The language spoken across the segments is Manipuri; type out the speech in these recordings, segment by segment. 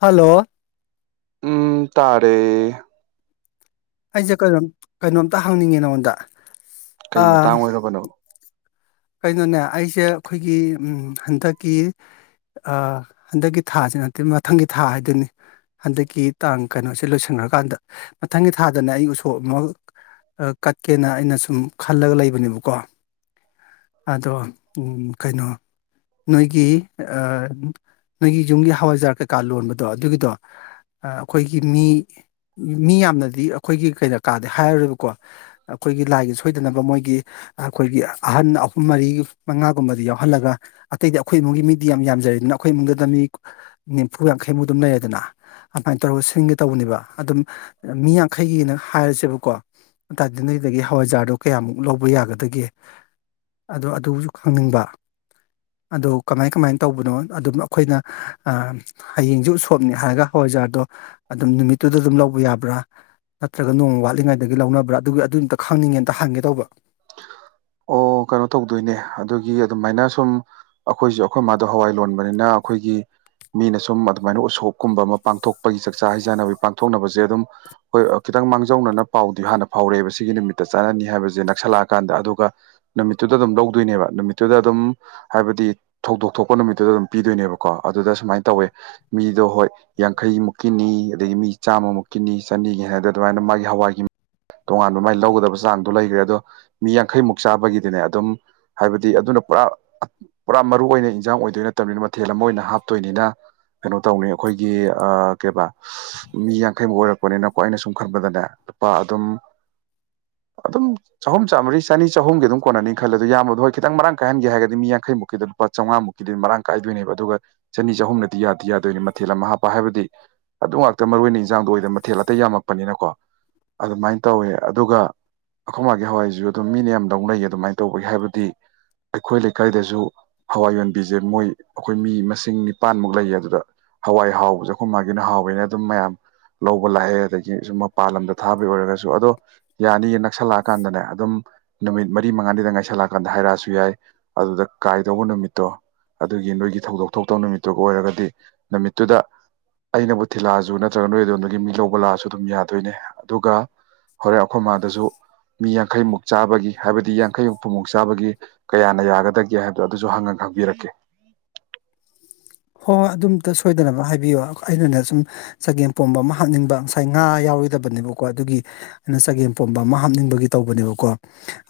ꯍꯜꯂꯣ ꯎꯝ ꯇꯥꯔꯦ ꯑꯩꯁꯦ ꯀꯩꯅꯣꯝ ꯀꯩꯅꯣꯝꯇ ꯍꯪꯅꯤꯡꯉꯦ ꯅꯪꯉꯣꯟꯗ ꯀꯩ ꯃꯇꯥꯡ ꯑꯣꯏꯔꯕꯅꯣ ꯀꯩꯅꯣꯅꯦ ꯑꯩꯁꯦ ꯑꯩꯈꯣꯏꯒꯤ ꯎꯝ ꯍꯟꯗꯛꯀꯤ ꯑꯥ ꯍꯟꯗꯛꯀꯤ ꯊꯥꯁꯤ ꯅꯠꯇꯦ ꯃꯊꯪꯒꯤ ꯊꯥ ꯍꯥꯏꯗꯣꯏꯅꯤ ꯍꯟꯗꯛꯀꯤ ꯇꯥꯡ ꯀꯩꯅꯣꯁꯦ ꯂꯣꯏꯁꯟꯒꯔꯥ ꯀꯥꯟꯗ ꯃꯊꯪꯒꯤ ꯊꯥꯗꯅ ꯑꯩ ꯎꯁꯣꯞ ꯑꯃ ꯀꯠꯀꯦꯅ ꯑꯩꯅ ꯁꯨꯝ ꯈꯜꯂꯒ ꯂꯩꯕꯅꯦꯕꯀꯣ ꯑꯗꯣ ꯎꯝ ꯀꯩꯅꯣ ꯅꯣꯏꯒꯤ ꯑ ꯅꯣꯏꯒꯤ ꯌꯨꯝꯒꯤ ꯍꯋꯥꯏꯖꯥꯔ ꯀꯩꯀꯥ ꯂꯣꯟꯕꯗꯣ ꯑꯗꯨꯒꯤꯗꯣ ꯑꯩꯈꯣꯏꯒꯤ ꯃꯤ ꯃꯤ ꯌꯥꯝꯅꯗꯤ ꯑꯩꯈꯣꯏꯒꯤ ꯀꯩꯔꯛ ꯀꯥꯗꯤ ꯍꯥꯏꯔꯔꯣꯏꯕꯀꯣ ꯑꯩꯈꯣꯏꯒꯤ ꯂꯥꯏꯒꯤ ꯁꯣꯏꯗꯅꯕ ꯃꯣꯏꯒꯤ ꯑꯩꯈꯣꯏꯒꯤ ꯑꯍꯟ ꯃꯔꯤ ꯃꯉꯥꯒꯨꯝꯕꯗꯤ ꯌꯥꯎꯍꯜꯂꯒ ꯑꯇꯩꯗꯤ ꯑꯩꯈꯣꯏ ꯏꯃꯨꯡꯒꯤ ꯃꯤꯗꯤ ꯌꯥꯝ ꯌꯥꯝꯖꯔꯦꯗꯅ ꯑꯩꯈꯣꯏ ꯏꯃꯨꯡꯗꯗ ꯃꯤ ꯅꯤꯝꯐꯨ ꯌꯥꯡꯈꯩꯃꯨꯛ ꯑꯗꯨꯝ ꯂꯩꯔꯦꯗꯅ ꯑꯃꯥꯏ ꯇꯧꯔꯒ ꯁꯤꯟꯒꯦ ꯇꯧꯕꯅꯦꯕ ꯑꯗꯨꯝ ꯃꯤ ꯌꯥꯡꯈꯩꯒꯤꯅ ꯍꯥꯏꯔꯁꯦꯕꯀꯣ ꯑꯗꯨ ꯇꯥꯗꯤ ꯅꯣꯏꯗꯒꯤ ꯍꯋꯥꯏꯖꯥꯔꯗꯣ ꯀꯌꯥꯃꯨꯛ ꯂꯧꯕ ꯌꯥꯒꯗꯒꯦ ꯑꯗꯣ ꯑꯗꯨꯕꯨꯖꯨ ꯈꯪꯅꯤꯡꯕ ꯑꯗꯣ ꯀꯃꯥꯏ ꯀꯃꯥꯏꯟ ꯇꯧꯕꯅꯣ ꯑꯗꯨꯝ ꯑꯩꯈꯣꯏꯅ ꯍꯌꯦꯡꯖꯦ ꯎꯁꯣꯞꯅꯤ ꯍꯥꯏꯔꯒ ꯍꯋꯥꯏꯖꯥꯔꯗꯣ ꯑꯗꯨꯝ ꯅꯨꯃꯤꯠꯇꯨꯗ ꯑꯗꯨꯝ ꯂꯧꯕ ꯌꯥꯕ꯭ꯔꯥ ꯅꯠꯇ꯭ꯔꯒ ꯅꯣꯡꯃ ꯋꯥꯠꯂꯤꯉꯩꯗꯒꯤ ꯂꯧꯅꯕ꯭ꯔꯥ ꯑꯗꯨꯒꯤ ꯑꯗꯨꯝꯇꯥ ꯈꯪꯅꯤꯡꯉꯦ ꯑꯥꯝꯇ ꯍꯪꯒꯦ ꯇꯧꯕ ꯑꯣ ꯀꯩꯅꯣ ꯇꯧꯗꯣꯏꯅꯦ ꯑꯗꯨꯒꯤ ꯑꯗꯨꯃꯥꯏꯅ ꯁꯨꯝ ꯑꯩꯈꯣꯏꯖꯨ ꯑꯩꯈꯣꯏ ꯃꯥꯗꯣ ꯍꯋꯥꯏ ꯂꯣꯟꯕꯅꯤꯅ ꯑꯩꯈꯣꯏꯒꯤ ꯃꯤꯅ ꯁꯨꯝ ꯑꯗꯨꯃꯥꯏꯅ ꯎꯁꯣꯞꯀꯨꯝꯕ ꯑꯃ ꯄꯥꯡꯊꯣꯛꯄꯒꯤ ꯆꯥꯛꯆꯥ ꯍꯩꯖꯥꯟꯅꯕꯤ ꯄꯥꯡꯊꯣꯛꯅꯕꯖꯦ ꯑꯗꯨꯝ ꯍꯣꯏ ꯈꯤꯇꯪ ꯃꯥꯡꯖꯧꯅꯅ ꯄꯥꯎꯗꯤ ꯍꯥꯟꯅ ꯐꯥꯎꯔꯛꯑꯦꯕ ꯁꯤꯒꯤ ꯅꯨꯃꯤꯠꯇꯥ ꯆꯥꯔꯅꯤ ꯍꯥꯏꯕꯖꯦ ꯅꯛꯁꯜꯂꯛꯑꯀꯥꯟꯗ ꯑꯗꯨꯒ ꯅꯨꯃꯤꯠꯇꯨꯗ ꯑꯗꯨꯝ ꯂꯧꯗꯣꯏꯅꯦꯕ ꯅꯨꯃꯤꯠꯇꯨꯗ ꯑꯗꯨꯝ ꯍꯥꯏꯕꯗꯤ ꯊꯧꯗꯣꯛ ꯊꯣꯛꯄ ꯅꯨꯃꯤꯠꯇꯨꯗ ꯑꯗꯨꯝ ꯄꯤꯗꯣꯏꯅꯦꯕꯀꯣ ꯑꯗꯨꯗ ꯁꯨꯃꯥꯏꯅ ꯇꯧꯋꯦ ꯃꯤꯗꯣ ꯍꯣꯏ ꯌꯥꯡꯈꯩ ꯃꯨꯛꯀꯤꯅꯤ ꯑꯗꯒꯤ ꯃꯤ ꯆꯥꯝꯃꯃꯨꯛꯀꯤꯅꯤ ꯆꯅꯤꯒꯤ ꯍꯥꯏꯗ ꯑꯗꯨꯃꯥꯏꯅ ꯃꯥꯒꯤ ꯍꯋꯥꯏꯒꯤ ꯇꯣꯉꯥꯟꯕ ꯃꯥꯏ ꯂꯧꯒꯗꯕ ꯆꯥꯡꯗꯣ ꯂꯩꯒ꯭ꯔꯦ ꯑꯗꯣ ꯃꯤ ꯌꯥꯡꯈꯩꯃꯨꯛ ꯆꯥꯕꯒꯤꯗꯤꯅꯦ ꯑꯗꯨꯝ ꯍꯥꯏꯕꯗꯤ ꯑꯗꯨꯅ ꯄꯨꯔꯥ ꯄꯨꯔꯥ ꯃꯔꯨ ꯑꯣꯏꯅ ꯍꯤꯟꯖꯥꯡ ꯑꯣꯏꯗꯣꯏ ꯅꯠꯇꯕꯅꯤꯅ ꯃꯊꯦꯜ ꯑꯃ ꯑꯣꯏꯅ ꯍꯥꯞꯇꯣꯏꯅꯤꯅ ꯀꯩꯅꯣ ꯇꯧꯅꯤ ꯑꯩꯈꯣꯏꯒꯤ ꯑꯥ ꯀꯩꯕꯥ ꯃꯤ ꯌꯥꯡꯈꯩꯃꯨꯛ ꯑꯣꯏꯔꯛꯄꯅꯤꯅꯀꯣ ꯑꯩꯅ ꯁꯨꯝ ꯈꯟꯕꯗꯅꯦ ꯂꯨꯄꯥ ꯑꯗꯨꯝ ꯑꯗꯨꯝ ꯆꯍꯨꯝ ꯆꯥꯝꯃꯔꯤ ꯆꯅꯤ ꯆꯍꯨꯝꯒꯤ ꯑꯗꯨꯝ ꯀꯣꯟꯅꯅꯤ ꯈꯜꯂꯦ ꯑꯗꯨ ꯌꯥꯝꯕꯗꯣ ꯍꯣꯏ ꯈꯤꯇꯪ ꯃꯔꯥꯡ ꯀꯥꯏꯍꯟꯒꯦ ꯍꯥꯏꯔꯒꯗꯤ ꯃꯤ ꯌꯥꯡꯈꯩꯃꯨꯛꯀꯤꯗ ꯂꯨꯄꯥ ꯆꯝꯉꯥ ꯃꯨꯛꯀꯤꯗꯤ ꯃꯔꯥꯡ ꯀꯥꯏꯗꯣꯏꯅꯦꯕ ꯑꯗꯨꯒ ꯆꯅꯤ ꯆꯍꯨꯝꯅꯗꯤ ꯌꯥꯗꯤ ꯌꯥꯗꯣꯏꯅꯤ ꯃꯊꯦꯜ ꯑꯃ ꯍꯥꯞꯄ ꯍꯥꯏꯕꯗꯤ ꯑꯗꯨ ꯉꯥꯛꯇꯥ ꯃꯔꯨ ꯑꯣꯏꯅ ꯏꯟꯖꯥꯡꯗꯣ ꯑꯣꯏꯗ ꯃꯊꯦꯜ ꯑꯇꯩ ꯌꯥꯝꯃꯛꯄꯅꯤꯅꯀꯣ ꯑꯗꯨꯃꯥꯏꯅ ꯇꯧꯋꯦ ꯑꯗꯨꯒ ꯑꯈꯣꯏ ꯃꯥꯒꯤ ꯍꯋꯥꯏꯖꯨ ꯑꯗꯨꯝ ꯃꯤꯅ ꯌꯥꯝ ꯂꯧꯅꯩ ꯑꯗꯨꯃꯥꯏꯅ ꯇꯧꯕꯒꯤ ꯍꯥꯏꯕꯗꯤ ꯑꯩꯈꯣꯏ ꯂꯩꯀꯥꯏꯗꯖꯨ ꯍꯋꯥꯏ ꯌꯣꯟꯕꯤꯖꯦ ꯃꯣꯏ ꯑꯈꯣꯏ ꯃꯤ ꯃꯁꯤꯡ ꯅꯤꯄꯥꯟꯃꯨꯛ ꯂꯩꯌꯦ ꯑꯗꯨꯗ ꯍꯋꯥꯏ ꯍꯥꯎꯕꯖꯦ ꯑꯈꯣꯏ ꯃꯥꯒꯤꯅ ꯍꯥꯎꯋꯦꯅ ꯑꯗꯨꯝ ꯃꯌꯥꯝ ꯂꯧꯕ ꯂꯥꯛꯑꯦ ꯑꯗꯥ ꯁꯨꯝ ꯃꯄꯥꯟ ꯂꯝꯗ ꯊꯥꯕ ꯑꯣꯏꯔꯒꯁꯨ ꯑꯗꯣ ꯌꯥꯅꯤꯌꯦ ꯅꯛꯁꯜꯂꯛꯑꯀꯥꯟꯗꯅꯦ ꯑꯗꯨꯝ ꯅꯨꯃꯤꯠ ꯃꯔꯤ ꯃꯉꯥꯅꯤꯗ ꯉꯥꯏꯁꯜꯂꯛꯑꯀꯥꯟꯗ ꯍꯥꯏꯔꯛꯑꯁꯨ ꯌꯥꯏ ꯑꯗꯨꯗ ꯀꯥꯏꯗꯧꯕ ꯅꯨꯃꯤꯠꯇꯣ ꯑꯗꯨꯒꯤ ꯅꯣꯏꯒꯤ ꯊꯧꯗꯣꯛ ꯊꯣꯛꯇꯧ ꯅꯨꯃꯤꯠꯇꯨ ꯑꯣꯏꯔꯒꯗꯤ ꯅꯨꯃꯤꯠꯇꯨꯗ ꯑꯩꯅꯕꯨ ꯊꯤꯜꯂꯛꯑꯖꯨ ꯅꯠꯇ꯭ꯔꯒ ꯅꯣꯏ ꯑꯗꯣꯝꯗꯒꯤ ꯃꯤ ꯂꯧꯕ ꯂꯥꯛꯑꯁꯨ ꯑꯗꯨꯝ ꯌꯥꯗꯣꯏꯅꯦ ꯑꯗꯨꯒ ꯍꯣꯔꯦꯟ ꯑꯈꯣꯏ ꯃꯥꯗꯁꯨ ꯃꯤ ꯌꯥꯡꯈꯩꯃꯨꯛ ꯆꯥꯕꯒꯤ ꯍꯥꯏꯕꯗꯤ ꯌꯥꯡꯈꯩ ꯍꯨꯝꯐꯨꯃꯨꯛ ꯆꯥꯕꯒꯤ ꯀꯌꯥꯅ ꯌꯥꯒꯗꯒꯦ ꯍꯥꯏꯕꯗꯣ ꯑꯗꯨꯖꯨ ꯍꯪꯉ ꯈꯪꯕꯤꯔꯛꯀꯦ ꯍꯣꯏ ꯍꯣꯏ ꯑꯗꯨꯝꯇꯥ ꯁꯣꯏꯗꯅꯕ ꯍꯥꯏꯕꯤꯌꯣ ꯑꯩꯅꯅꯦ ꯁꯨꯝ ꯆꯒꯦꯝ ꯄꯣꯝꯕ ꯑꯃ ꯍꯥꯞꯅꯤꯡꯕ ꯉꯁꯥꯏ ꯉꯥ ꯌꯥꯎꯔꯣꯏꯗꯕꯅꯦꯕꯀꯣ ꯑꯗꯨꯒꯤ ꯅ ꯆꯒꯦꯝ ꯄꯣꯝꯕ ꯑꯃ ꯍꯥꯞꯅꯤꯡꯕꯒꯤ ꯇꯧꯕꯅꯦꯕꯀꯣ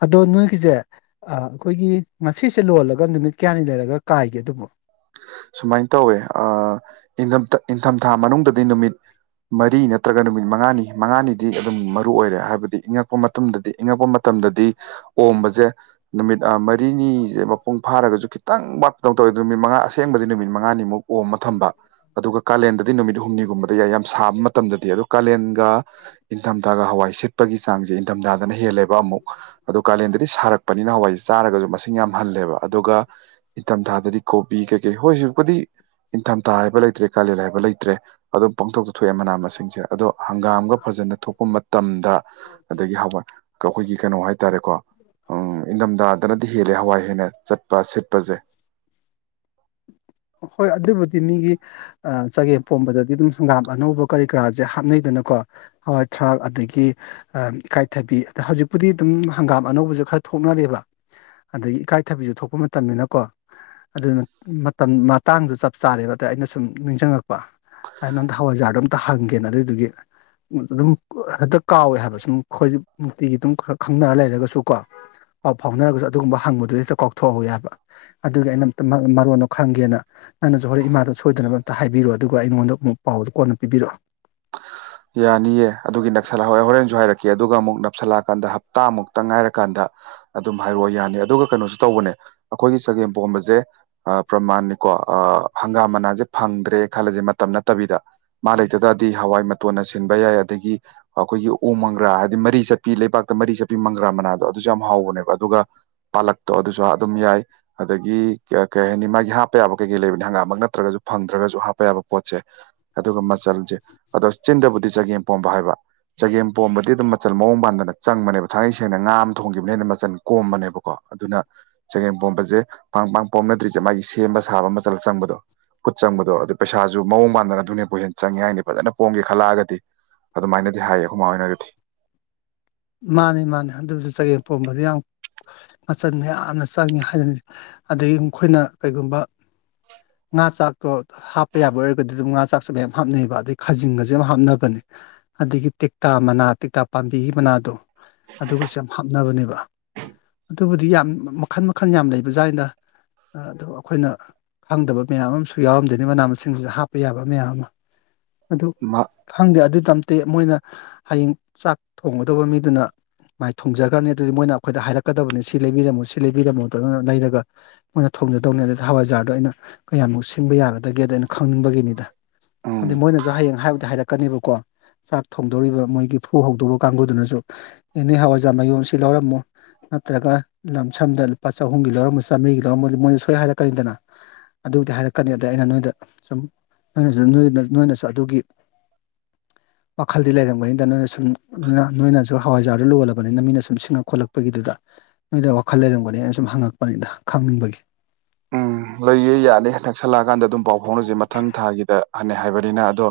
ꯑꯗꯣ ꯅꯣꯏꯒꯤꯖꯦ ꯑꯥ ꯑꯩꯈꯣꯏꯒꯤ ꯉꯁꯤꯁꯦ ꯂꯣꯜꯂꯒ ꯅꯨꯃꯤꯠ ꯀꯌꯥꯅꯤ ꯂꯩꯔꯒ ꯀꯥꯏꯒꯦ ꯑꯗꯨꯕꯣ ꯁꯨꯃꯥꯏꯅ ꯇꯧꯋꯦ ꯑꯥ ꯏꯟꯗꯝꯇꯥ ꯏꯟꯊꯝꯊꯥ ꯃꯅꯨꯡꯗꯗꯤ ꯅꯨꯃꯤꯠ ꯃꯔꯤ ꯅꯠꯇ꯭ꯔꯒ ꯅꯨꯃꯤꯠ ꯃꯉꯥꯅꯤ ꯃꯉꯥꯅꯤꯗꯤ ꯑꯗꯨꯝ ꯃꯔꯨ ꯑꯣꯏꯔꯦ ꯍꯥꯏꯕꯗꯤ ꯏꯪꯉꯛꯄ ꯃꯇꯝꯗꯗꯤ ꯏꯪꯉꯛꯄ ꯃꯇꯝꯗꯗꯤ ꯑꯣꯝꯕꯖꯦ ꯅꯨꯃꯤꯠ ꯃꯔꯤꯅꯤꯖꯦ ꯃꯄꯨꯡ ꯐꯥꯔꯒꯖꯨ ꯈꯤꯇꯪ ꯋꯥꯠꯄꯗꯧ ꯇꯧꯋꯦ ꯅꯨꯃꯤꯠ ꯃꯉꯥ ꯑꯁꯦꯡꯕꯗꯤ ꯅꯨꯃꯤꯠ ꯃꯉꯥꯅꯤꯃꯨꯛ ꯑꯣꯝꯃ ꯊꯝꯕ ꯑꯗꯨꯒ ꯀꯥꯂꯦꯟꯗꯗꯤ ꯅꯨꯃꯤꯠ ꯍꯨꯝꯅꯤꯒꯨꯝꯕꯗ ꯌꯥꯏ ꯌꯥꯝ ꯁꯥꯕ ꯃꯇꯝꯗꯗꯤ ꯑꯗꯨ ꯀꯥꯂꯦꯟꯒ ꯏꯪꯊꯝꯊꯥꯒ ꯍꯋꯥꯏ ꯁꯤꯠꯄꯒꯤ ꯆꯥꯡꯖꯦ ꯏꯟꯊꯝꯊꯥꯗꯅ ꯍꯦꯜꯂꯦꯕ ꯑꯃꯨꯛ ꯑꯗꯣ ꯀꯥꯂꯦꯟꯗꯗꯤ ꯁꯥꯔꯛꯄꯅꯤꯅ ꯍꯋꯥꯏꯁꯦ ꯆꯥꯔꯒꯁꯨ ꯃꯁꯤꯡ ꯌꯥꯝ ꯍꯜꯂꯦꯕ ꯑꯗꯨꯒ ꯏꯊꯝꯊꯥꯗꯗꯤ ꯀꯣꯛ ꯕꯤ ꯀꯩ ꯀꯩ ꯍꯣꯏ ꯍꯧꯖꯤꯛꯄꯨꯗꯤ ꯏꯟꯊꯝꯊꯥ ꯍꯥꯏꯕ ꯂꯩꯇ꯭ꯔꯦ ꯀꯥꯂꯦꯟ ꯍꯥꯏꯕ ꯂꯩꯇ꯭ꯔꯦ ꯑꯗꯨꯝ ꯄꯥꯡꯊꯣꯛꯇꯥ ꯊꯣꯛꯑꯦ ꯃꯅꯥ ꯃꯁꯤꯡꯁꯦ ꯑꯗꯣ ꯍꯪꯒꯥꯝꯒ ꯐꯖꯅ ꯊꯣꯛꯄ ꯃꯇꯝꯗ ꯑꯗꯒꯤ ꯍꯋꯥꯏ ꯑꯩꯈꯣꯏꯒꯤ ꯀꯩꯅꯣ ꯍꯥꯏꯇꯥꯔꯦꯀꯣ ꯎ ꯏꯪꯊꯝꯊꯥꯗꯅꯗꯤ ꯍꯦꯜꯂꯦ ꯍꯋꯥꯏ ꯍꯦꯟꯅ ꯆꯠꯄ ꯁꯤꯠꯄꯁꯦ ꯍꯣꯏ ꯑꯗꯨꯕꯨꯗꯤ ꯆꯒꯦꯝ ꯄꯣꯝꯕꯗꯗꯤ ꯑꯗꯨꯝ ꯍꯪꯒꯥꯝ ꯑꯅꯧꯕ ꯀꯔꯤ ꯀꯔꯥꯁꯦ ꯍꯥꯞꯅꯩꯗꯅꯀꯣ ꯍꯋꯥꯏ ꯊꯔꯥꯛ ꯑꯗꯒꯤ ꯏꯀꯥꯏꯊꯕꯤ ꯑꯗ ꯍꯧꯖꯤꯛꯄꯨꯗꯤ ꯑꯗꯨꯝ ꯍꯪꯒꯥꯝ ꯑꯅꯧꯕꯁꯨ ꯈꯔ ꯊꯣꯛꯅꯔꯦꯕ ꯑꯗꯒꯤ ꯏꯀꯥꯏꯊꯕꯤꯁꯨ ꯊꯣꯛꯄ ꯃꯇꯝꯅꯤꯅ ꯀꯣ ꯑꯗꯨ ꯃꯇꯝ ꯃꯇꯥꯡꯗꯨ ꯆꯞ ꯆꯥꯔꯦꯕ ꯑꯗ ꯑꯩꯅ ꯁꯨꯝ ꯅꯤꯡꯁꯤꯡꯉꯛꯄ ꯑꯩ ꯅꯉꯣꯟꯗ ꯍꯋꯥꯏꯖꯥꯔꯗꯣ ꯑꯝꯇ ꯍꯪꯒꯦꯅ ꯑꯗꯨꯏꯗꯨꯒꯤ ꯑꯗꯨꯝ ꯍꯦꯛꯇ ꯀꯥꯎꯋꯦ ꯍꯥꯏꯕ ꯁꯨꯝ ꯑꯩꯈꯣꯏ ꯅꯨꯡꯛꯇꯤꯒꯤ ꯑꯗꯨꯝ ꯈꯪꯅꯔ ꯂꯩꯔꯒꯁꯨ ꯀꯣ ꯄꯥꯎ ꯐꯥꯎꯅꯔꯒꯁꯨ ꯑꯗꯨꯒꯨꯝꯕ ꯍꯪꯕꯗꯨꯗꯤ ꯍꯦꯛꯇꯥ ꯀꯥꯎꯊꯣꯛꯍꯧꯏ ꯍꯥꯏꯕ ꯑꯗꯨꯒꯤ ꯑꯩꯅ ꯃꯔꯣꯟꯗꯣ ꯈꯪꯒꯦꯅ [unintelligible] ꯅꯪꯩꯅꯁꯨ ꯍꯣꯔꯦꯟ ꯏꯃꯥꯗ ꯁꯣꯏꯗꯅꯕ ꯑꯝꯇ ꯍꯥꯏꯕꯤꯔꯣ ꯑꯗꯨꯒ ꯑꯩꯉꯣꯟꯗ ꯑꯃꯨꯛ ꯄꯥꯎꯗꯣ ꯀꯣꯟꯅ ꯄꯤꯕꯤꯔꯛꯑꯣ ꯌꯥꯅꯤꯌꯦ ꯑꯗꯨꯒꯤ ꯅꯞꯁꯜꯂ ꯍ ꯍꯣꯔꯦꯟꯁꯨ ꯍꯥꯏꯔꯛꯀꯦ ꯑꯗꯨꯒ ꯑꯃꯨꯛ ꯅꯞꯁꯜꯂꯛꯑꯀꯥꯟꯗ ꯍꯞꯇꯥꯃꯨꯛꯇꯪ ꯉꯥꯏꯔꯀꯥꯟꯗ ꯑꯗꯨꯝ ꯍꯥꯏꯔꯛꯑꯣ ꯌꯥꯅꯤ ꯑꯗꯨꯒ ꯀꯩꯅꯣꯁꯨ ꯇꯧꯕꯅꯦ ꯑꯩꯈꯣꯏꯒꯤ ꯆꯒꯦꯝ ꯄꯣꯝꯕꯁꯦ ꯑ ꯄ꯭ꯔꯃꯥꯟꯅꯤꯀꯣ ꯑ ꯍꯪꯒꯥꯝ ꯃꯅꯥꯁꯦ ꯐꯪꯗ꯭ꯔꯦ ꯈꯜꯂꯁꯦ ꯃꯇꯝ ꯅꯠꯇꯕꯤꯗ ꯃꯥ ꯂꯩꯇ ꯇꯔꯗꯤ ꯍꯋꯥꯏ ꯃꯇꯣꯟꯅ ꯁꯤꯟꯕ ꯌꯥꯏ ꯑꯗꯒꯤ ꯑꯩꯈꯣꯏꯒꯤ ꯎ ꯃꯪꯒ꯭ꯔꯥ ꯍꯥꯏꯗꯤ ꯃꯔꯤ ꯆꯠꯄꯤ ꯂꯩꯕꯥꯛꯇ ꯃꯔꯤ ꯆꯠꯄꯤ ꯃꯪꯒ꯭ꯔꯥ ꯃꯅꯥꯗꯣ ꯑꯗꯨꯁꯨ ꯌꯥꯝ ꯍꯥꯎꯕꯅꯦꯕ ꯑꯗꯨꯒ ꯄꯥꯜꯂꯛꯇꯣ ꯑꯗꯨꯁꯨ ꯑꯗꯨꯝ ꯌꯥꯏ ꯑꯗꯒꯤ ꯀꯩ ꯍꯥꯏꯅꯤ ꯃꯥꯒꯤ ꯍꯥꯞꯄ ꯌꯥꯕ ꯀꯩꯀꯩ ꯂꯩꯕꯅꯤ ꯍꯪꯒꯥꯝꯃꯛ ꯅꯠꯇ꯭ꯔꯒꯁꯨ ꯐꯪꯗ꯭ꯔꯒꯁꯨ ꯍꯥꯞꯄ ꯌꯥꯕ ꯄꯣꯠꯁꯦ ꯑꯗꯨꯒ ꯃꯆꯜꯁꯦ [inaudible] ꯑꯗꯣ ꯆꯤꯟꯗꯕꯨꯗꯤ ꯆꯒꯦꯝ ꯄꯣꯝꯕ ꯍꯥꯏꯕ ꯆꯒꯦꯝ ꯄꯣꯝꯕꯗꯤ ꯑꯗꯨꯝ ꯃꯆꯜ ꯃꯑꯣꯡ ꯃꯥꯟꯗꯅ ꯆꯪꯕꯅꯦꯕ ꯊꯥꯡꯒꯩ ꯁꯦꯡꯅ ꯉꯥ ꯑꯃ ꯊꯣꯡꯈꯤꯕꯅꯤꯅ ꯃꯆꯜ ꯀꯣꯝꯕꯅꯦꯕꯀꯣ ꯑꯗꯨꯅ ꯆꯒꯦꯝ ꯄꯣꯝꯕꯁꯦ ꯄꯥꯡ ꯄꯥꯡ ꯄꯣꯝꯅꯗ꯭ꯔꯤꯁꯦ ꯃꯥꯒꯤ ꯁꯦꯝꯕ ꯁꯥꯕ ꯃꯆꯜ ꯆꯪꯕꯗꯣ ꯈꯨꯠ ꯆꯪꯕꯗꯣ ꯑꯗꯨ ꯄꯩꯁꯥꯁꯨ ꯃꯑꯣꯡ ꯃꯥꯟꯗꯅ ꯑꯗꯨꯅꯕꯨ ꯍꯦꯟꯅ ꯆꯪꯉꯦ ꯍꯥꯏꯅꯤ ꯐꯖꯅ ꯄꯣꯝꯒꯦ ꯈꯜꯂꯛꯑꯒꯗꯤ ꯑꯗꯨꯃꯥꯏꯅꯗꯤ ꯍꯥꯏꯌꯦ ꯑꯩꯈꯣꯏ ꯃꯥ ꯍꫭꯏꯅꯒꯗꯤ ꯃꯥꯅꯤ ꯃꯥꯅꯤ ꯑꯗꯨꯗꯤ ꯆꯒꯦꯝ ꯄꯣꯝꯕꯗꯤ ꯌꯥꯝ ꯃꯆꯟ ꯃꯌꯥꯝꯅ ꯆꯪꯉꯤ ꯍꯥꯏꯕꯅꯤ ꯑꯗꯩ ꯑꯩꯈꯣꯏꯅ ꯀꯩꯒꯨꯝꯕ ꯉꯥ ꯆꯥꯛꯇꯣ ꯍꯥꯞꯄ ꯌꯥꯕ ꯑꯣꯏꯔꯒꯗꯤ ꯑꯗꯨꯝ ꯉꯥ ꯆꯥꯛꯁꯨ ꯃꯌꯥꯝ ꯍꯥꯞꯅꯩꯕ ꯑꯗꯩ ꯈꯥꯖꯤꯡꯒꯁꯨ ꯌꯥꯝ ꯍꯥꯞꯅꯕꯅꯦ ꯑꯗꯒꯤ ꯇꯦꯛꯇꯥ ꯃꯅꯥ ꯇꯦꯛꯇꯥ ꯄꯥꯝꯕꯤꯒꯤ ꯃꯅꯥꯗꯣ ꯑꯗꯨꯒꯁꯨ ꯌꯥꯝ ꯍꯥꯞꯅꯕꯅꯦꯕ ꯑꯗꯨꯕꯨꯗꯤ ꯌꯥꯝ ꯃꯈꯜ ꯃꯈꯜ ꯌꯥꯝ ꯂꯩꯕꯖꯥꯅꯤꯗ ꯑꯗꯨ ꯑꯩꯈꯣꯏꯅ ꯈꯪꯗꯕ ꯃꯌꯥꯝ ꯑꯃꯁꯨ ꯌꯥꯎꯔꯝꯗꯣꯏꯅꯤ ꯃꯅꯥ ꯃꯁꯤꯡꯁꯨ ꯍꯥꯞꯄ ꯌꯥꯕ ꯃꯌꯥꯝ ꯑꯃ ꯑꯗꯨ ꯃꯥ ꯈꯪꯗꯦ ꯑꯗꯨ ꯇꯝꯇꯦ ꯃꯣꯏꯅ ꯍꯌꯦꯡ ꯆꯥꯛ ꯊꯣꯡꯒꯗꯧꯕ ꯃꯤꯗꯨꯅ ꯃꯥꯏ ꯊꯣꯡꯖꯈꯒꯔꯅꯤ ꯑꯗꯨꯗꯤ ꯃꯣꯏꯅ ꯑꯩꯈꯣꯏꯗ ꯍꯥꯏꯔꯛꯀꯗꯕꯅꯤ ꯁꯤ ꯂꯩꯕꯤꯔꯝꯃꯨ ꯁꯤ ꯂꯩꯕꯤꯔꯝꯃꯨꯗꯨ ꯂꯩꯔꯒ ꯃꯣꯏꯅ ꯊꯣꯡꯖꯗꯧꯅꯤ ꯑꯗꯨꯗ ꯍꯋꯥꯏꯖꯥꯔꯗꯣ ꯑꯩꯅ ꯀꯌꯥꯃꯨꯛ ꯁꯤꯟꯕ ꯌꯥꯒꯗꯒꯦꯗꯣ ꯑꯩꯅ ꯈꯪꯅꯤꯡꯕꯒꯤꯅꯤꯗ ꯎꯝ ꯑꯗ ꯃꯣꯏꯅꯁꯨ ꯍꯌꯦꯡ ꯍꯥꯏꯕꯨꯗꯤ ꯍꯥꯏꯔꯛꯀꯅꯦꯕꯀꯣ ꯆꯥꯛ ꯊꯣꯡꯗꯧꯔꯤꯕ ꯃꯣꯏꯒꯤ ꯐꯨ ꯍꯧꯗꯧꯕ ꯀꯥꯡꯕꯨ ꯑꯗꯨꯅꯁꯨ ꯑꯦ ꯅꯣꯏ ꯍꯋꯥꯏꯖꯥ ꯃꯌꯣꯝ ꯁꯤ ꯂꯧꯔꯝꯃꫭ ꯅꯠꯇ꯭ꯔꯒ ꯂꯝ ꯁꯝꯗ ꯂꯨꯄꯥ ꯆꯍꯨꯝꯒꯤ ꯂꯧꯔꯝꯃꫭ ꯆꯥꯝꯃꯔꯤꯒꯤ ꯂꯧꯔꯝꯃꫭ ꯃꯣꯏꯅ ꯁꯣꯏ ꯍꯥꯏꯔꯛꯀꯅꯤꯗꯅ ꯑꯗꯨꯗꯤ ꯍꯥꯏꯔꯛꯀꯅꯤ ꯑꯗ ꯑꯩꯅ ꯅꯣꯏꯗ ꯁꯨꯝ ꯅꯣꯏꯅꯁꯨ ꯅ ꯅꯣꯏꯅꯁꯨ ꯑꯗꯨꯒꯤ ꯋꯥꯈꯜꯗꯤ ꯂꯩꯔꯝꯒꯅꯤꯗ ꯅꯣꯏꯅ ꯁꯨꯝ [unintelligible] ꯅꯣꯏꯅꯁꯨ ꯍꯋꯥꯏꯖꯥꯔꯗꯨ ꯂꯣꯜꯂꯕꯅꯤꯅ ꯃꯤꯅ ꯁꯨꯝ ꯁꯤꯡꯉꯛ ꯈꯣꯠꯂꯛꯄꯒꯤꯗꯨꯗ ꯅꯣꯏꯗ ꯋꯥꯈꯜ ꯂꯩꯔꯝꯒꯅꯤ ꯑꯩꯅ ꯁꯨꯝ ꯍꯪꯉꯛꯄꯅꯤꯗ ꯈꯪꯅꯤꯡꯕꯒꯤ ꯎꯝ ꯂꯩꯌꯦ ꯌꯥꯅꯤ ꯅꯛꯁꯜꯂꯛꯑꯀꯥꯟꯗ ꯑꯗꯨꯝ ꯄꯥꯎ ꯐꯥꯎꯅꯁꯦ ꯃꯊꯪ ꯊꯥꯒꯤꯗ ꯍꯥꯅꯦ ꯍꯥꯏꯕꯅꯤꯅ ꯑꯗꯣ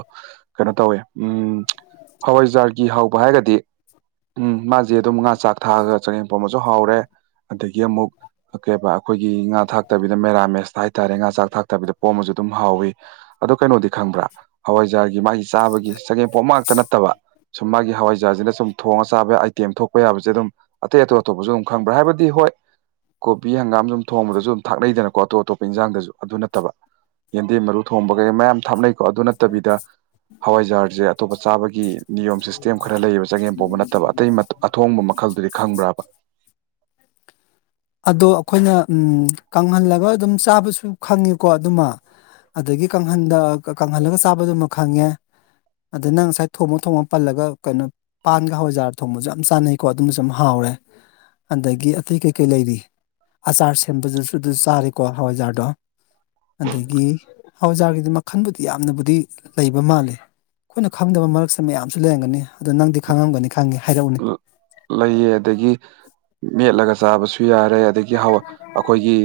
ꯀꯩꯅꯣ ꯇꯧꯋꯦ ꯎꯝ ꯍꯋꯥꯏꯖꯥꯔꯒꯤ ꯍꯥꯎꯕ ꯍꯥꯏꯔꯒꯗꯤ ꯎꯝ ꯃꯥꯁꯦ ꯑꯗꯨꯝ ꯉꯥ ꯆꯥꯛ ꯊꯥꯛꯑꯒ ꯆꯒꯦꯝꯄꯣꯝꯕꯁꯨ ꯍꯥꯎꯔꯦ ꯑꯗꯒꯤ ꯑꯃꯨꯛ ꯀꯩꯕ ꯑꯩꯈꯣꯏꯒꯤ ꯉꯥ ꯊꯥꯛ ꯇꯕꯤꯗ ꯃꯦꯔꯥꯃꯦꯁꯇ ꯍꯥꯏꯇꯥꯔꯦ ꯉꯥ ꯆꯥꯛ ꯊꯥꯛꯇꯕꯤꯗ ꯄꯣꯝꯃꯁꯨ ꯑꯗꯨꯝ ꯍꯥꯎꯋꯤ ꯑꯗꯣ ꯀꯩꯅꯣꯗꯤ ꯈꯪꯕ꯭ꯔꯥ ꯍꯋꯥꯏꯖꯥꯔꯒꯤ ꯃꯥꯒꯤ ꯆꯥꯕꯒꯤ ꯆꯒꯦꯝ ꯄꯣꯝꯕ ꯉꯥꯛꯇ ꯅꯠꯇꯕ ꯁꯨꯝ ꯃꯥꯒꯤ ꯍꯋꯥꯏꯖꯥꯔꯁꯤꯅ ꯁꯨꯝ ꯊꯣꯡꯉ ꯆꯥꯕ ꯑꯥꯏꯇꯦꯝ ꯊꯣꯛꯄ ꯌꯥꯕꯁꯦ ꯑꯗꯨꯝ ꯑꯇꯩ ꯑꯇꯣꯞ ꯑꯇꯣꯞꯄꯁꯨ ꯑꯗꯨꯝ ꯈꯪꯕ꯭ꯔꯥ ꯍꯥꯏꯕꯗꯤ ꯍꯣꯏ ꯀꯣꯕꯤ ꯍꯪꯒꯥꯝ ꯁꯨꯝ ꯊꯣꯡꯕꯗꯁꯨ ꯊꯥꯛꯅꯩꯗꯅꯀꯣ ꯑꯇꯣꯞ ꯑꯇꯣꯞꯄ ꯏꯟꯖꯥꯡꯗꯖꯨ ꯑꯗꯨ ꯅꯠꯇꯕ ꯌꯦꯟꯗꯦꯝ ꯃꯔꯨ ꯊꯣꯡꯕꯒꯩ ꯃꯌꯥꯝ ꯊꯥꯛꯅꯩ ꯀꯣ ꯑꯗꯨ ꯅꯠꯇꯕꯤꯗ ꯍꯋꯥꯏꯖꯥꯔꯁꯦ ꯑꯇꯣꯞꯄ ꯆꯥꯕꯒꯤ ꯅꯤꯌꯣꯝ ꯁꯤꯁꯇꯦꯝ ꯈꯔ ꯂꯩꯌꯦꯕ ꯆꯒꯦꯝ ꯄꯣꯝꯕ ꯅꯠꯇꯕ ꯑꯇꯩ ꯑꯊꯣꯡꯕ ꯃꯈꯜꯗꯨꯗꯤ ꯈꯪꯕ꯭ꯔꯕ ꯑꯗꯣ ꯑꯩꯈꯣꯏꯅ ꯎꯝ ꯀꯪꯍꯜꯂꯒ ꯑꯗꯨꯝ ꯆꯥꯕꯁꯨ ꯈꯪꯉꯤꯀꯣ ꯑꯗꯨꯃ ꯑꯗꯒꯤ ꯀꯪꯍꯟꯗ ꯀꯪꯍꯜꯂꯒ ꯆꯥꯕꯗꯨꯃ ꯈꯪꯉꯦ ꯑꯗ ꯅꯪ ꯉꯁꯥꯏ ꯊꯣꯡꯉ ꯊꯣꯡꯉ ꯄꯜꯂꯒ ꯀꯩꯅꯣ ꯄꯥꯟꯒ ꯍꯋꯥꯏꯖꯥꯔ ꯊꯣꯡꯕꯁꯨ ꯌꯥꯝ ꯆꯥꯟꯅꯩꯀꯣ ꯑꯗꯨꯝꯕꯁꯨ ꯍꯥꯎꯔꯦ ꯑꯗꯒꯤ ꯑꯇꯩ ꯀꯩ ꯀꯩ ꯂꯩꯔꯤ ꯑꯆꯥꯔ ꯁꯦꯝꯕꯗꯨꯁꯨ ꯑꯗꯨꯁꯨ ꯆꯥꯔꯦꯀꯣ ꯍꯋꯥꯏꯖꯥꯔꯗꯣ ꯑꯗꯒꯤ ꯍꯋꯥꯏꯖꯥꯔꯒꯤꯗꯤ ꯃꯈꯟꯕꯨꯗꯤ ꯌꯥꯝꯅꯕꯨꯗꯤ ꯂꯩꯕ ꯃꯥꯜꯂꯦ ꯑꯩꯈꯣꯏꯅ ꯈꯪꯗꯕ ꯃꯔꯛꯁ ꯃꯌꯥꯝꯁꯨ ꯂꯩꯔꯝꯒꯅꯤ ꯑꯗꯣ ꯅꯪꯗꯤ ꯈꯪꯉꯝꯒꯅꯤ ꯈꯪꯉꯦ ꯍꯥꯏꯔꯛꯎ ꯂꯩꯌꯦ ꯑꯗꯒꯤ ꯃꯦꯠꯂꯒ ꯆꯥꯕꯁꯨ ꯌꯥ ꯔꯦ ꯑꯗꯒꯤ ꯍꯋꯥ ꯑꯩꯈꯣꯏꯒꯤ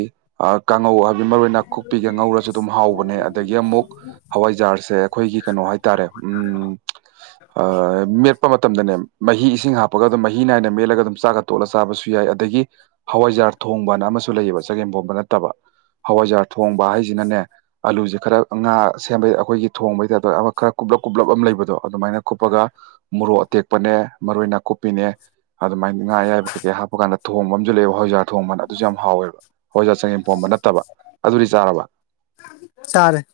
ꯑꯥ ꯀꯥꯡꯉꯧ ꯍꯥꯏꯕꯗꯤ ꯃꯔꯣꯏ ꯅꯥꯀꯨꯞꯄꯤꯒ ꯉꯧꯔꯁꯨ ꯑꯗꯨꯝ ꯍꯥꯎꯕꯅꯦ ꯑꯗꯒꯤ ꯑꯃꯨꯛ ꯍꯋꯥꯏꯖꯥꯔꯁꯦ ꯑꯩꯈꯣꯏꯒꯤ ꯀꯩꯅꯣ ꯍꯥꯏꯇꯥꯔꯦ ꯎꯝ ꯑꯥ ꯃꯦꯠꯄ ꯃꯇꯝꯗꯅꯦ ꯃꯍꯤ ꯏꯁꯤꯡ ꯍꯥꯞꯄꯒ ꯑꯗꯨꯝ ꯃꯍꯤ ꯅꯥꯏꯅ ꯃꯦꯠꯂꯒ ꯑꯗꯨꯝ ꯆꯥꯛꯀ ꯇꯣꯠꯂ ꯆꯥꯕꯁꯨ ꯌꯥꯏ ꯑꯗꯒꯤ ꯍꯋꯥꯏꯖꯥꯔ ꯊꯣꯡꯕꯅ ꯑꯃꯁꯨ ꯂꯩꯌꯦꯕ ꯆꯒꯦꯝꯄꯣꯝꯕ ꯅꯠꯇꯕ ꯍꯋꯥꯏꯖꯥꯔ ꯊꯣꯡꯕ ꯍꯥꯏꯁꯤꯅꯅꯦ ꯑꯂꯨꯁꯦ ꯈꯔ ꯉꯥ ꯁꯦꯝꯕꯩ ꯑꯩꯈꯣꯏꯒꯤ ꯊꯣꯡꯕꯩ ꯇꯥꯏꯐꯇ ꯈꯔ ꯀꯨꯞꯂꯞ ꯀꯨꯞꯂꯞ ꯑꯃ ꯂꯩꯕꯗꯣ ꯑꯗꯨꯃꯥꯏꯅ ꯀꯨꯞꯄꯒ ꯃꯣꯔꯣꯛ ꯑꯇꯦꯛꯄꯅꯦ ꯃꯔꯣꯏ ꯅꯥꯀꯨꯞꯄꯤꯅꯦ ꯑꯗꯨꯃꯥꯏꯅ ꯉꯥ ꯑꯌꯥꯏꯕ ꯀꯩꯀꯩ ꯍꯥꯞꯄꯀꯥꯟꯗ ꯊꯣꯡꯕ ꯑꯃꯁꯨ ꯂꯩꯕ ꯍꯋꯥꯏꯖ꯭ꯥꯔ ꯊꯣꯡꯕꯅ ꯑꯗꯨꯁꯨ ꯌꯥꯝ ꯍꯥꯎꯋꯦꯕ ꯍꯋꯥꯏꯖ꯭ꯔ ꯆꯒꯦꯝ ꯄꯣꯝꯕ ꯅꯠꯇꯕ ꯑꯗꯨꯗꯤ ꯆꯥꯔꯕ ꯆꯔꯦ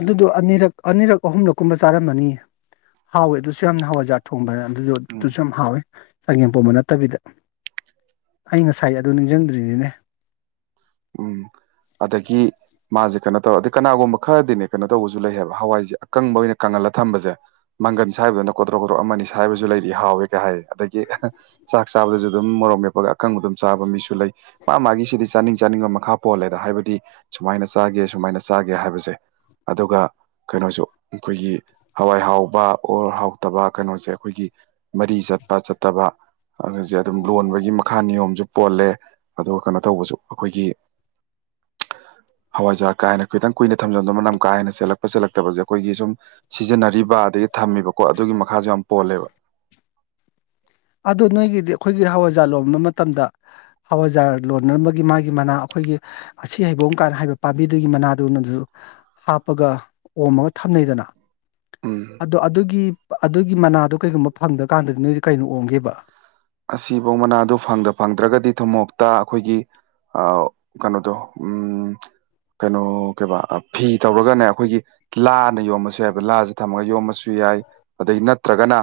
ꯑꯗꯨꯗꯣ ꯑꯅꯤꯔꯛ ꯑꯅꯤꯔꯛ ꯑꯍꯨꯝꯂꯛ ꯀꯨꯝꯕ ꯆꯥꯔꯝꯃꯅꯤ ꯍꯥꯎꯋꯦ ꯑꯗꯨꯁꯨ ꯌꯥꯝꯅ ꯍꯋꯥꯏꯖ꯭ꯔ ꯊꯣꯡꯕꯅ ꯑꯗꯨꯖꯨ ꯎꯝ ꯑꯗꯨꯁꯨ ꯌꯥꯝ ꯍꯥꯎꯋꯦ ꯆꯥꯒꯦꯝꯄꯣꯝꯕ ꯅꯠꯇꯕꯤꯗ ꯑꯩ ꯉꯁꯥꯏ ꯑꯗꯨ ꯅꯤꯡꯖꯪꯗ꯭ꯔꯤꯅꯤꯅꯦ ꯎꯝ ꯑꯗꯒꯤ ꯃꯥꯁꯦ ꯀꯩꯅꯣ ꯇꯧꯔ ꯑꯗꯒꯤ ꯀꯅꯥꯒꯨꯝꯕ ꯈꯔꯗꯤꯅꯦ ꯀꯩꯅꯣ ꯇꯧꯕꯁꯨ ꯂꯩ ꯍꯥꯏꯕ ꯍꯋꯥꯏꯁꯦ ꯑꯀꯪꯕ ꯑꯣꯏꯅ ꯀꯪꯍꯜꯂ ꯊꯝꯕꯁꯦ ꯃꯪꯒꯟ ꯁꯥꯏꯕꯗꯧꯅ ꯀꯣꯗ꯭ꯔꯣꯛ ꯀꯣꯗ꯭ꯔꯣꯛ ꯑꯃꯅꯤ ꯁꯥꯏꯕꯁꯨ ꯂꯩꯔꯤꯌꯦ ꯍꯥꯎꯋꯦ ꯀ ꯍꯥꯏ ꯑꯗꯒꯤ ꯆꯥꯛ ꯆꯥꯕꯗꯁꯨ ꯑꯗꯨꯝ ꯃꯣꯔꯣꯛ ꯃꯦꯠꯄꯒ ꯑꯀꯪꯕ ꯑꯗꯨꯝ ꯆꯥꯕ ꯃꯤꯁꯨ ꯂꯩ ꯃꯥ ꯃꯥꯒꯤ ꯁꯤꯗꯤ ꯆꯥꯅꯤꯡ ꯆꯥꯅꯤꯡꯕ ꯃꯈꯥ ꯄꯣꯜꯂꯦꯗ ꯍꯥꯏꯕꯗꯤ ꯁꯨꯃꯥꯏꯅ ꯆꯥꯒꯦ ꯁꯨꯃꯥꯏꯅ ꯆꯥꯒꯦ ꯍꯥꯏꯕꯁꯦ ꯑꯗꯨꯒ ꯀꯩꯅꯣꯁꯨ ꯑꯩꯈꯣꯏꯒꯤ ꯍꯋꯥꯏ ꯍꯥꯎꯕ ꯑꯣꯔ ꯍꯥꯎꯇꯕ ꯀꯩꯅꯣꯁꯦ ꯑꯩꯈꯣꯏꯒꯤ ꯃꯔꯤ ꯆꯠꯄ ꯆꯠꯇꯕ [unintelligible] ꯑꯗꯨꯝ ꯂꯣꯟꯕꯒꯤ ꯃꯈꯥ ꯅꯤꯌꯣꯝꯁꯨ ꯄꯣꯜꯂꯦ ꯑꯗꯨꯒ ꯀꯩꯅꯣ ꯇꯧꯕꯁꯨ ꯑꯈꯣꯏꯒꯤ ꯍꯋꯥꯏꯖꯥꯔ ꯀꯥ ꯍꯦꯟꯅ ꯈꯤꯇꯪ ꯀꯨꯏꯅ ꯊꯝꯖꯟꯗꯣ ꯃꯅꯝ ꯀꯥꯍꯦꯟꯅ ꯆꯦꯜꯂꯛꯄ ꯆꯦꯜꯂꯛꯇꯕꯁꯦ ꯑꯩꯈꯣꯏꯒꯤ ꯁꯨꯝ ꯁꯤꯖꯤꯟꯅꯔꯤꯕ ꯑꯗꯒꯤ ꯊꯝꯃꯤꯕꯀꯣ ꯑꯗꯨꯒꯤ ꯃꯈꯥꯁꯨ ꯌꯥꯝ ꯄꯣꯜꯂꯦꯕ ꯑꯗꯨ ꯅꯣꯏꯒꯤꯗꯤ ꯑꯩꯈꯣꯏꯒꯤ ꯍꯋꯥꯏꯖꯥ ꯂꯣꯟꯕ ꯃꯇꯝꯗ ꯍꯋꯥꯖꯥꯔ ꯂꯣꯟꯅꯕꯒꯤ ꯃꯥꯒꯤ ꯃꯅꯥ ꯑꯩꯈꯣꯏꯒꯤ ꯑꯁꯤ ꯍꯩꯕꯣꯡ ꯀꯥꯅ ꯍꯥꯏꯕ ꯄꯥꯝꯕꯤꯗꯨꯒꯤ ꯃꯅꯥꯗꯨꯅꯖꯨ ꯍꯥꯞꯄꯒ ꯑꯣꯝꯃꯒ ꯊꯝꯅꯩꯗꯅ ꯎꯝ ꯑꯗꯣ ꯑꯗꯨꯒꯤ ꯑꯗꯨꯒꯤ ꯃꯅꯥꯗꯣ ꯀꯩꯒꯨꯝꯕ ꯐꯪꯗ꯭ꯔꯀꯥꯟꯗꯗꯤ ꯅꯣꯏꯗꯤ ꯀꯩꯅꯣ ꯑꯣꯝꯒꯦꯕ ꯑꯁꯤꯕꯧ ꯃꯅꯥꯗꯨ ꯐꯪꯗ ꯐꯪꯗ꯭ꯔꯒꯗꯤ ꯊꯨꯝꯃꯣꯛꯇ ꯑꯈꯣꯏꯒꯤ ꯑꯥꯎ ꯀꯩꯅꯣꯗꯣ ꯎꯝ ꯀꯩꯅꯣ ꯀꯩꯕꯥ ꯑ ꯐꯤ ꯇꯧꯔꯒꯅꯦ ꯑꯩꯈꯣꯏꯒꯤ ꯂꯥꯅ ꯌꯣꯝꯃꯁꯨ ꯌꯥꯏꯕ ꯂꯥꯁꯤ ꯊꯝꯃꯒ ꯌꯣꯝꯃꯁꯨ ꯌꯥꯏ ꯑꯗꯩ ꯅꯠꯇ꯭ꯔꯒꯅ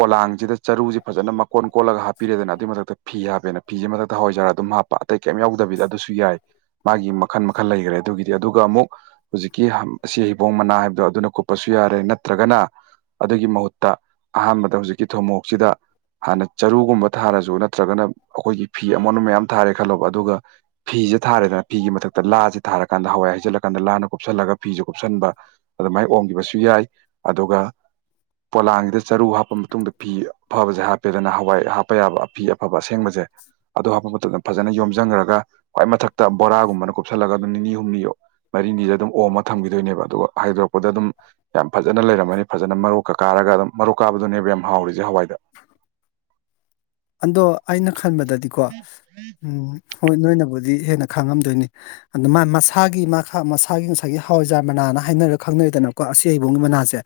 ꯄꯣꯂꯥꯡꯖꯤꯗ ꯆꯔꯨꯖꯤ ꯐꯖꯅ ꯃꯀꯣꯟ ꯀꯣꯜꯂꯒ ꯍꯥꯞꯄꯤꯔꯦꯗꯅ ꯑꯗꯨꯏ ꯃꯊꯛꯇ ꯐꯤ ꯍꯥꯞꯄꯦꯅ ꯐꯤꯖꯤ ꯃꯊꯛꯇ ꯍꯋꯥꯏꯖꯥꯔ ꯑꯗꯨꯝ ꯍꯥꯞ ꯄꯥꯛ ꯑꯇꯩ ꯀꯩꯝ ꯌꯥꯎꯗꯕꯤꯗ ꯑꯗꯨꯁꯨ ꯌꯥꯏ ꯃꯥꯒꯤ ꯃꯈꯟ ꯃꯈꯜ ꯂꯩꯒꯔꯦ ꯑꯗꯨꯒꯤꯗꯤ ꯑꯗꯨꯒ ꯑꯃꯨꯛ ꯍꯨꯖꯤꯛꯀꯤ ꯍꯝ ꯑꯁꯤ ꯍꯩꯕꯣꯡ ꯃꯅꯥ ꯍꯥꯏꯕꯗꯣ ꯑꯗꯨꯅ ꯀꯨꯞꯄꯁꯨ ꯌꯥꯔꯦ ꯅꯠꯇ꯭ꯔꯒꯅ ꯑꯗꯨꯒꯤ ꯃꯍꯨꯠꯇ ꯑꯍꯥꯟꯕꯗ ꯍꯧꯖꯤꯛꯀꯤ ꯊꯨꯃꯣꯛꯁꯤꯗ ꯍꯥꯟꯅ ꯆꯔꯨꯒꯨꯝꯕ ꯊꯥꯔꯖꯨ ꯅꯠꯇ꯭ꯔꯒꯅ ꯑꯩꯈꯣꯏꯒꯤ ꯐꯤ ꯑꯃꯣꯟꯕ ꯃꯌꯥꯝ ꯊꯥꯔꯦ ꯈꯜꯂꯣꯕ ꯑꯗꯨꯒ ꯐꯤꯖꯦ ꯊꯥꯔꯦꯗꯅ ꯐꯤꯒꯤ ꯃꯊꯛꯇ ꯂꯥꯖꯤ ꯊꯥꯔꯀꯥꯟꯗ ꯍꯋꯥꯏ ꯍꯩꯖꯤꯜꯂꯀꯥꯟꯗ ꯂꯥꯅ ꯀꯨꯞꯁꯜꯂꯒ ꯐꯤꯁꯦ ꯀꯨꯞꯁꯟꯕ ꯑꯗꯨꯃꯥꯏ ꯑꯣꯝꯒꯤꯕꯁꯨ ꯌꯥꯏ ꯑꯗꯨꯒ ꯄꯣꯂꯥꯡꯖꯤꯗ ꯆꯔꯨ ꯍꯥꯞꯄ ꯃꯇꯨꯡꯗ ꯐꯤ ꯐꯕꯖꯦ ꯍꯥꯞꯄꯦꯗꯅ ꯍꯋꯥꯏ ꯍꯥꯞꯄ ꯌꯥꯕ ꯐꯤ ꯑꯐꯕ ꯑꯁꯦꯡꯕꯖꯦ ꯑꯗꯨ ꯍꯥꯞꯄ ꯃꯇꯝꯗ ꯐꯖꯅ ꯌꯣꯝꯖꯟꯒ꯭ꯔꯒ ꯈ꯭ꯋꯥꯏ ꯃꯊꯛꯇ ꯕꯣꯔꯥꯒꯨꯝꯕꯅ ꯀꯨꯞꯁꯜꯂꯒ ꯑꯗꯨꯝ ꯅꯤꯅꯤ ꯍꯨꯝꯅꯤꯌꯣ ꯃꯔꯤꯅꯤꯗ ꯑꯗꯨꯝ ꯑꯣꯝꯃ ꯊꯝꯒꯤꯗꯣꯏꯅꯦꯕ ꯑꯗꯨꯒ ꯍꯥꯏꯗꯣꯔꯛꯄꯗ ꯑꯗꯨꯝ ꯌꯥꯝ ꯐꯖꯅ ꯂꯩꯔꯝꯃꯅꯤ ꯐꯖꯅ ꯃꯔꯣꯛꯀ ꯀꯥꯔꯒ ꯑꯗꯨꯝ ꯃꯔꯣꯛ ꯀꯥꯕꯗꯨꯅꯦꯕ ꯌꯥꯝ ꯍꯥꯎꯔꯤꯖꯦ ꯍꯋꯥꯏꯗ ꯑꯗꯣ ꯑꯩꯅ ꯈꯟꯕꯗꯗꯤꯀꯣ ꯎꯝ ꯍꯣꯏ ꯅꯣꯏꯅꯕꯨꯗꯤ ꯍꯦꯟꯅ ꯈꯪꯉꯝꯗꯣꯏꯅꯤ ꯑꯗꯨꯝ ꯃꯥ ꯃꯁꯥꯒꯤ ꯃꯥꯥꯈꯥ ꯃꯁꯥꯒꯤ ꯉꯁꯥꯏꯒꯤ ꯍꯋꯥꯏꯖꯥꯔ ꯃꯅꯥꯅ ꯍꯥꯏꯅꯔ ꯈꯪꯅꯔꯤꯗꯅꯀꯣ ꯑꯁꯤ ꯍꯩꯕꯣꯡꯒꯤ ꯃꯅꯥꯁꯦ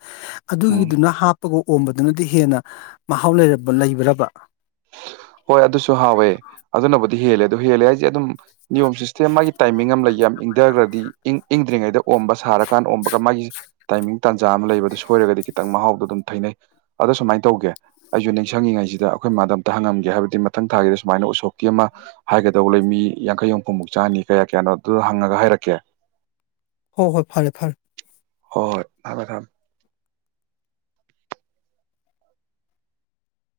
ꯎꯝ ꯑꯗꯨꯒꯤꯗꯨꯅ ꯍꯥꯞꯄꯒ ꯑꯣꯝꯕꯗꯨꯅꯗꯤ ꯍꯦꯟꯅ ꯃꯍꯥꯎ ꯂꯩꯔꯕ ꯂꯩꯕ꯭ꯔꯕ ꯍꯣꯏ ꯑꯗꯨꯁꯨ ꯍꯥꯎꯋꯦ ꯑꯗꯨꯅꯕꯨꯗꯤ ꯍꯦꯜꯂꯦ ꯑꯗꯨ ꯍꯦꯜꯂꯦ ꯍꯥꯏꯁꯦ ꯑꯗꯨꯝ ꯅꯤꯌꯣꯝ ꯁꯤꯁꯇꯦꯝ ꯃꯥꯒꯤ ꯇꯥꯏꯃꯤꯡ ꯑꯃ ꯂꯩ ꯌꯥꯝ ꯏꯪꯗꯒ꯭ꯔꯗꯤ ꯏꯪ ꯏꯪꯗ꯭ꯔꯤꯉꯩꯗ ꯑꯣꯝꯕ ꯁꯥꯔꯀꯥꯟ ꯑꯣꯝꯕꯒ ꯃꯥꯒꯤ ꯇꯥꯏꯃꯤꯡ ꯇꯥꯟꯖꯥ ꯑꯃ ꯂꯩꯕ ꯑꯗꯨ ꯁꯣꯏꯔꯒꯗꯤ ꯈꯤꯇꯪ ꯃꯍꯥꯎꯗꯣ ꯑꯗꯨꯝ ꯊꯩꯅꯩ ꯑꯗ ꯁꯨꯃꯥꯏ ꯇꯧꯒꯦ ꯑꯩꯖꯨ ꯅꯤꯡꯁꯤꯡꯉꯤꯉꯩꯁꯤꯗ ꯑꯩꯈꯣꯏ ꯃꯥꯗ ꯇ ꯍꯪꯉꯝꯒꯦ ꯍꯥꯏꯕꯗꯤ ꯃꯊꯪ ꯊꯥꯒꯤꯗ ꯁꯨꯃꯥꯏꯅ ꯎꯁꯣꯞꯀꯤ ꯑꯃ ꯍꯥꯏꯒꯗꯧꯕ ꯂꯩ ꯃꯤ ꯌꯥꯡꯈꯩ ꯍꯨꯝꯐꯨꯃꯨꯛ ꯆꯥꯅꯤ ꯀꯌꯥ ꯀꯌꯥꯅꯣ ꯑꯗꯨꯗꯣ ꯍꯪꯉꯒ ꯍꯥꯏꯔꯛꯀꯦ ꯍꯣ ꯍꯣꯏ ꯐꯔꯦ ꯐꯔꯦ ꯍꯣꯏ ꯍꯣꯏ ꯊꯝꯃꯦ ꯊꯝꯃꯦ